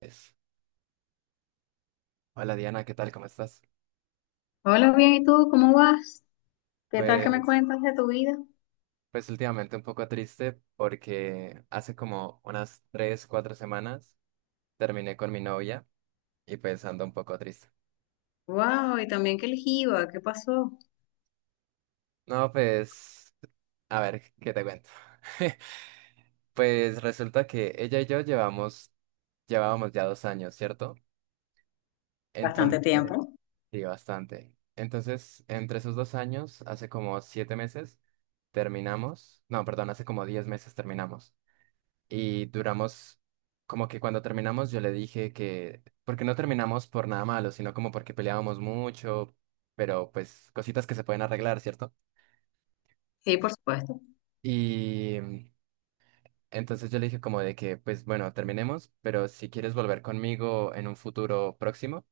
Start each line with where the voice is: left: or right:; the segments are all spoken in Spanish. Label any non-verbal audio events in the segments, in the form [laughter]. right: Es. Hola Diana, ¿qué tal? ¿Cómo estás?
left: Hola, bien, ¿y tú? ¿Cómo vas? ¿Qué tal que me
right: Pues,
left: cuentas de tu vida?
right: pues, últimamente un poco triste porque hace como unas 3, 4 semanas terminé con mi novia y pues ando un poco triste.
left: Wow, y también que el jiba, ¿qué pasó?
right: No, pues, a ver, ¿qué te cuento? [laughs] Pues resulta que ella y yo llevábamos ya 2 años, ¿cierto?
left: Bastante
right: Entonces,
left: tiempo.
right: sí, bastante. Entonces, entre esos 2 años, hace como 7 meses, terminamos. No, perdón, hace como 10 meses terminamos. Y duramos, como que cuando terminamos yo le dije que, porque no terminamos por nada malo, sino como porque peleábamos mucho, pero pues cositas que se pueden arreglar, ¿cierto?
left: Sí, por supuesto.
right: Y entonces yo le dije como de que, pues bueno, terminemos, pero si quieres volver conmigo en un futuro próximo,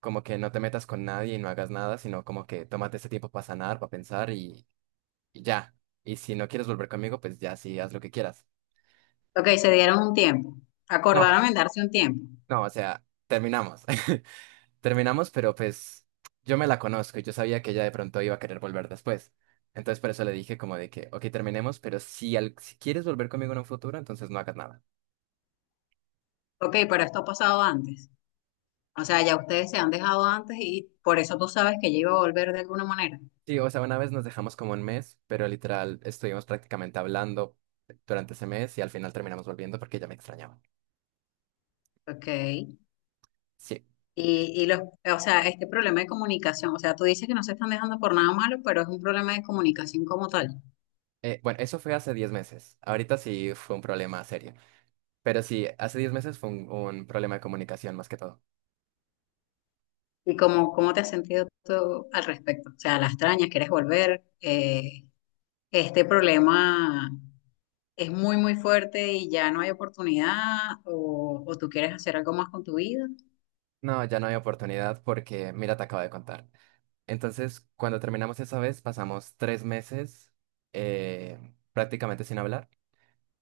right: como que no te metas con nadie y no hagas nada, sino como que tómate ese tiempo para sanar, para pensar y ya. Y si no quieres volver conmigo, pues ya sí, haz lo que quieras.
left: Ok, se dieron un tiempo.
right: No,
left: Acordaron en darse un tiempo.
right: no, o sea, terminamos. [laughs] Terminamos, pero pues yo me la conozco y yo sabía que ella de pronto iba a querer volver después. Entonces por eso le dije como de que, ok, terminemos, pero si quieres volver conmigo en un futuro, entonces no hagas nada.
left: Ok, pero esto ha pasado antes. O sea, ya ustedes se han dejado antes y por eso tú sabes que ella iba a volver de alguna manera.
right: Sí, o sea, una vez nos dejamos como un mes, pero literal estuvimos prácticamente hablando durante ese mes y al final terminamos volviendo porque ella me extrañaba.
left: Ok.
right: Sí.
left: Y los, o sea, este problema de comunicación, o sea, tú dices que no se están dejando por nada malo, pero es un problema de comunicación como tal.
right: Bueno, eso fue hace 10 meses. Ahorita sí fue un problema serio. Pero sí, hace 10 meses fue un problema de comunicación más que todo.
left: ¿Y cómo, cómo te has sentido tú al respecto? O sea, la extrañas, quieres volver. Este problema es muy, muy fuerte y ya no hay oportunidad. O tú quieres hacer algo más con tu vida.
right: No, ya no hay oportunidad porque, mira, te acabo de contar. Entonces, cuando terminamos esa vez, pasamos 3 meses eh, prácticamente sin hablar.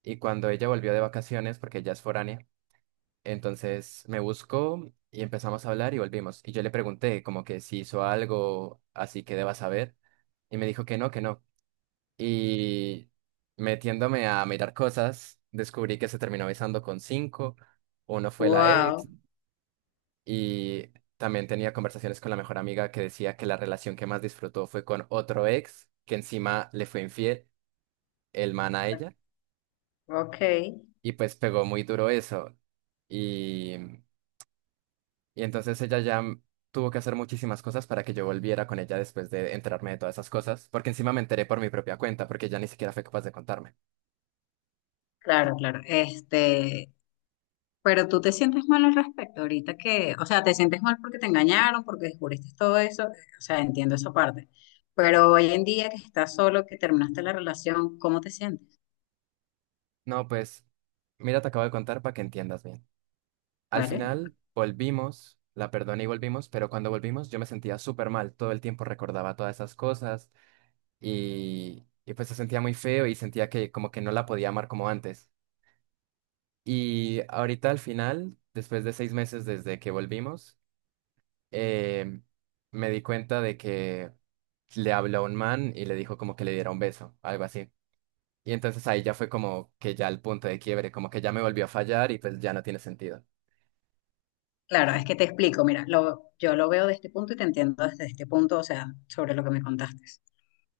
right: Y cuando ella volvió de vacaciones, porque ella es foránea, entonces me buscó y empezamos a hablar y volvimos. Y yo le pregunté como que si hizo algo así que deba saber. Y me dijo que no, que no. Y metiéndome a mirar cosas, descubrí que se terminó besando con cinco. Uno fue la ex,
left: Wow,
right: y también tenía conversaciones con la mejor amiga que decía que la relación que más disfrutó fue con otro ex, que encima le fue infiel, el man a ella,
left: ok.
right: y pues pegó muy duro eso. Y, y entonces ella ya tuvo que hacer muchísimas cosas para que yo volviera con ella después de enterarme de todas esas cosas, porque encima me enteré por mi propia cuenta, porque ella ni siquiera fue capaz de contarme.
left: Claro, claro. Este, pero tú te sientes mal al respecto ahorita que, o sea, te sientes mal porque te engañaron, porque descubriste todo eso. O sea, entiendo esa parte. Pero hoy en día que estás solo, que terminaste la relación, ¿cómo te sientes?
right: No, pues, mira, te acabo de contar para que entiendas bien. Al
left: ¿Vale?
right: final volvimos, la perdoné y volvimos, pero cuando volvimos yo me sentía súper mal, todo el tiempo recordaba todas esas cosas y pues se sentía muy feo y sentía que como que no la podía amar como antes. Y ahorita al final, después de 6 meses desde que volvimos, eh, me di cuenta de que le habló a un man y le dijo como que le diera un beso, algo así. Y entonces ahí ya fue como que ya el punto de quiebre, como que ya me volvió a fallar y pues ya no tiene sentido.
left: Claro, es que te explico, mira, lo, yo lo veo de este punto y te entiendo desde este punto, o sea, sobre lo que me contaste.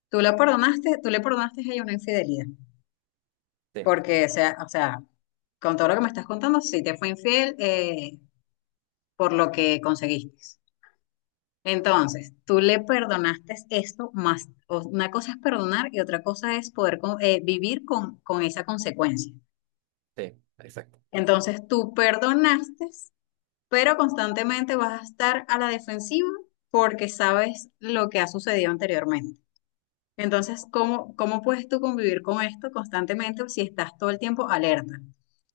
left: Tú la perdonaste, tú le perdonaste a ella una infidelidad,
right: Sí,
left: porque, o sea, con todo lo que me estás contando, sí te fue infiel por lo que conseguiste. Entonces, tú le perdonaste esto más, o una cosa es perdonar y otra cosa es poder con vivir con esa consecuencia.
right: sí, exacto.
left: Entonces, tú perdonaste pero constantemente vas a estar a la defensiva porque sabes lo que ha sucedido anteriormente. Entonces, ¿cómo, cómo puedes tú convivir con esto constantemente si estás todo el tiempo alerta?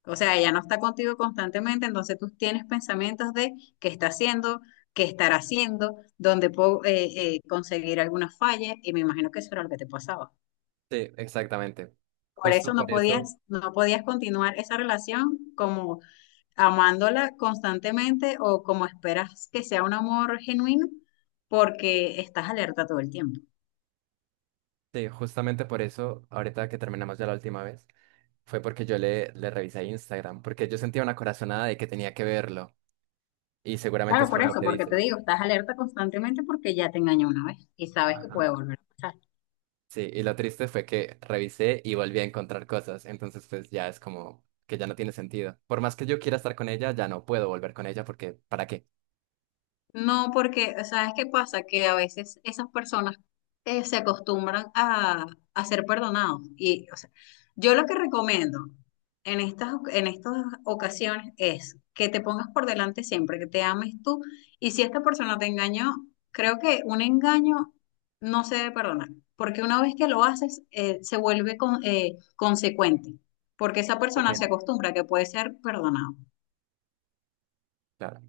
left: O sea, ella no está contigo constantemente, entonces tú tienes pensamientos de qué está haciendo, qué estará haciendo, dónde puedo conseguir alguna falla, y me imagino que eso era lo que te pasaba.
right: Sí, exactamente.
left: Por eso
right: Justo
left: no
right: por eso,
left: podías, no podías continuar esa relación como amándola constantemente o como esperas que sea un amor genuino porque estás alerta todo el tiempo.
right: sí, justamente por eso, ahorita que terminamos ya la última vez, fue porque yo le revisé Instagram, porque yo sentía una corazonada de que tenía que verlo, y seguramente
left: Claro,
right: es
left: por
right: por lo
left: eso,
right: que
left: porque te
right: dices.
left: digo, estás alerta constantemente porque ya te engañó una vez y sabes que
right: Ajá.
left: puede volver a pasar.
right: Sí, y lo triste fue que revisé y volví a encontrar cosas, entonces pues ya es como que ya no tiene sentido. Por más que yo quiera estar con ella, ya no puedo volver con ella porque ¿para qué?
left: No, porque, ¿sabes qué pasa? Que a veces esas personas se acostumbran a ser perdonados. Y, o sea, yo lo que recomiendo en estas ocasiones es que te pongas por delante siempre, que te ames tú. Y si esta persona te engañó, creo que un engaño no se debe perdonar, porque una vez que lo haces, se vuelve con consecuente, porque esa
right: La
left: persona se
right: Rutina.
left: acostumbra a que puede ser perdonado.
right: Claro.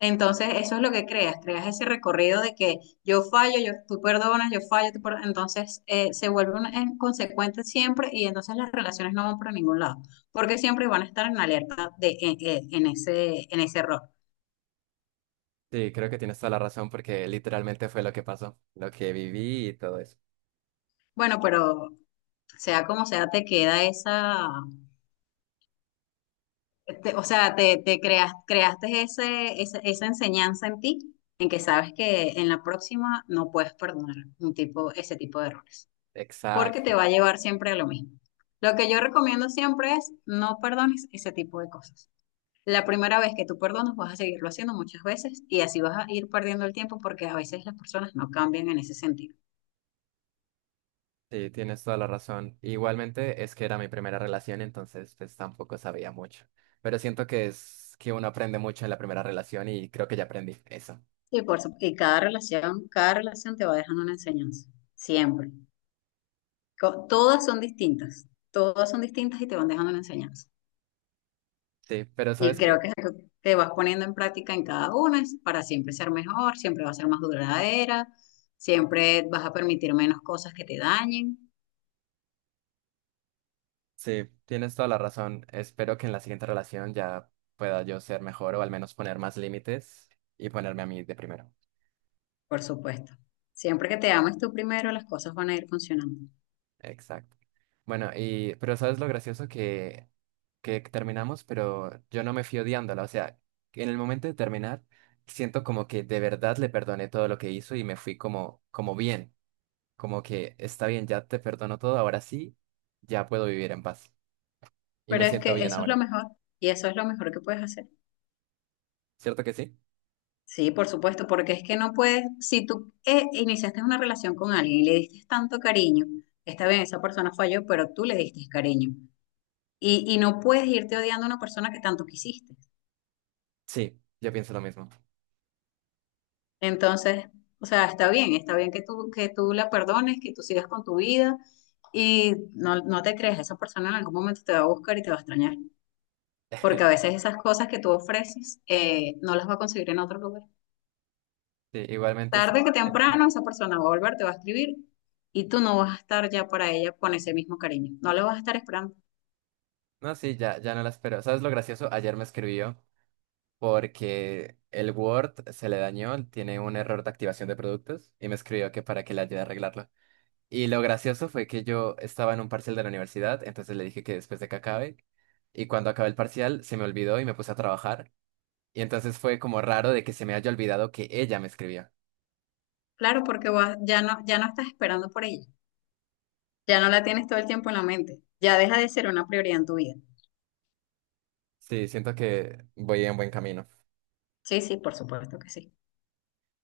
left: Entonces, eso es lo que creas, creas ese recorrido de que yo fallo, yo, tú perdonas, yo fallo, tú perdonas. Entonces, se vuelven en consecuente siempre y entonces las relaciones no van para ningún lado, porque siempre van a estar en alerta de, en ese error.
right: Sí, creo que tienes toda la razón porque literalmente fue lo que pasó, lo que viví y todo eso.
left: Bueno, pero sea como sea, te queda esa, te o sea, te creas, creaste ese, esa enseñanza en ti, en que sabes que en la próxima no puedes perdonar un tipo, ese tipo de errores. Porque te
right: Exacto.
left: va a llevar siempre a lo mismo. Lo que yo recomiendo siempre es no perdones ese tipo de cosas. La primera vez que tú perdonas vas a seguirlo haciendo muchas veces y así vas a ir perdiendo el tiempo porque a veces las personas no cambian en ese sentido.
right: Sí, tienes toda la razón. Igualmente es que era mi primera relación, entonces pues tampoco sabía mucho. Pero siento que es que uno aprende mucho en la primera relación y creo que ya aprendí eso.
left: Y, por, su y cada relación te va dejando una enseñanza, siempre. Co todas son distintas y te van dejando una enseñanza.
right: Sí, pero
left: Y
right: ¿sabes
left: creo
right: qué?
left: que es algo que vas poniendo en práctica en cada una es para siempre ser mejor, siempre va a ser más duradera, siempre vas a permitir menos cosas que te dañen,
right: Sí, tienes toda la razón. Espero que en la siguiente relación ya pueda yo ser mejor o al menos poner más límites y ponerme a mí de primero.
left: por supuesto. Siempre que te ames tú primero, las cosas van a ir funcionando.
right: Exacto. Bueno, y pero ¿sabes lo gracioso que terminamos? Pero yo no me fui odiándola. O sea, que en el momento de terminar, siento como que de verdad le perdoné todo lo que hizo y me fui como, como bien. Como que está bien, ya te perdono todo, ahora sí, ya puedo vivir en paz. Y
left: Pero
right: me
left: es
right: siento
left: que
right: bien
left: eso es lo
right: ahora.
left: mejor y eso es lo mejor que puedes hacer.
right: ¿Cierto que sí?
left: Sí, por supuesto, porque es que no puedes, si tú iniciaste una relación con alguien y le diste tanto cariño, está bien, esa persona falló, pero tú le diste cariño. Y no puedes irte odiando a una persona que tanto quisiste.
right: Sí, yo pienso lo mismo.
left: Entonces, o sea, está bien que tú la perdones, que tú sigas con tu vida y no, no te creas, esa persona en algún momento te va a buscar y te va a extrañar, porque a
right: [laughs]
left: veces esas cosas que tú ofreces no las va a conseguir en otro lugar.
right: Sí, igualmente sí.
left: Tarde que temprano esa persona va a volver, te va a escribir y tú no vas a estar ya para ella con ese mismo cariño, no la vas a estar esperando.
right: No, sí, ya, ya no la espero. ¿Sabes lo gracioso? Ayer me escribió porque el Word se le dañó, tiene un error de activación de productos y me escribió que para que le ayude a arreglarlo. Y lo gracioso fue que yo estaba en un parcial de la universidad, entonces le dije que después de que acabe, y cuando acabé el parcial se me olvidó y me puse a trabajar, y entonces fue como raro de que se me haya olvidado que ella me escribía.
left: Claro, porque vas ya no, ya no estás esperando por ella, ya no la tienes todo el tiempo en la mente, ya deja de ser una prioridad en tu vida.
right: Sí, siento que voy en buen camino.
left: Sí, sí, por supuesto que sí.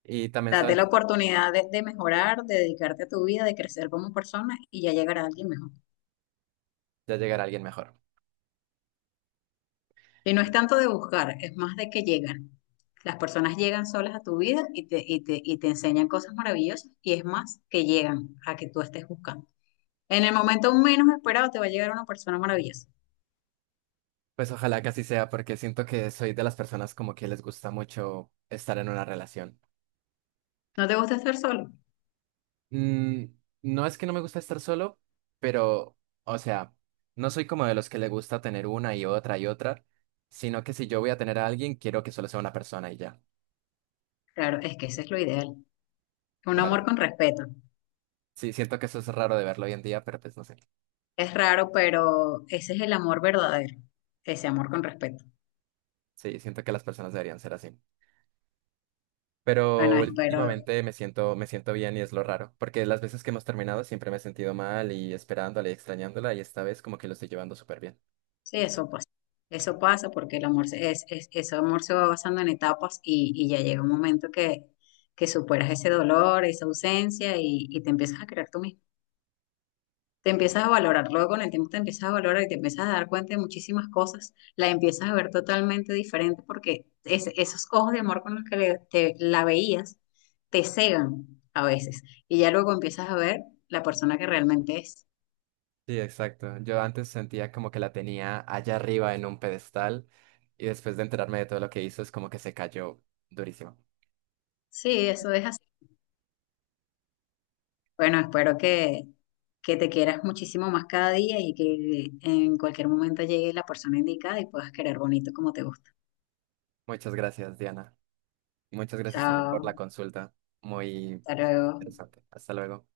right: Y también,
left: Date la
right: ¿sabes?
left: oportunidad de mejorar, de dedicarte a tu vida, de crecer como persona y ya llegará alguien mejor.
right: Ya llegará alguien mejor.
left: Y no es tanto de buscar, es más de que llegan. Las personas llegan solas a tu vida y te, y te, y te enseñan cosas maravillosas y es más que llegan a que tú estés buscando. En el momento menos esperado te va a llegar una persona maravillosa.
right: Pues ojalá que así sea, porque siento que soy de las personas como que les gusta mucho estar en una relación.
left: ¿No te gusta estar solo?
right: Mm, no es que no me gusta estar solo, pero, o sea, no soy como de los que le gusta tener una y otra, sino que si yo voy a tener a alguien, quiero que solo sea una persona y ya.
left: Claro, es que ese es lo ideal. Un
right: Claro.
left: amor con respeto.
right: Sí, siento que eso es raro de verlo hoy en día, pero pues no sé.
left: Es raro, pero ese es el amor verdadero. Ese amor con respeto.
right: Sí, siento que las personas deberían ser así.
left: Bueno,
right: Pero
left: espero,
right: últimamente me siento bien y es lo raro, porque las veces que hemos terminado siempre me he sentido mal y esperándola y extrañándola y esta vez como que lo estoy llevando súper bien.
left: sí, eso pasa. Eso pasa porque el amor se, es, eso amor se va basando en etapas y ya llega un momento que superas ese dolor, esa ausencia y te empiezas a creer tú mismo. Te empiezas a valorar, luego con el tiempo te empiezas a valorar y te empiezas a dar cuenta de muchísimas cosas, la empiezas a ver totalmente diferente porque es esos ojos de amor con los que le te, la veías te cegan a veces y ya luego empiezas a ver la persona que realmente es.
right: Sí, exacto. Yo antes sentía como que la tenía allá arriba en un pedestal y después de enterarme de todo lo que hizo es como que se cayó durísimo.
left: Sí, eso es así. Bueno, espero que te quieras muchísimo más cada día y que en cualquier momento llegue la persona indicada y puedas querer bonito como te gusta.
right: Muchas gracias, Diana. Muchas gracias también por la
left: Chao,
right: consulta. Muy
left: hasta luego.
right: interesante. Hasta luego.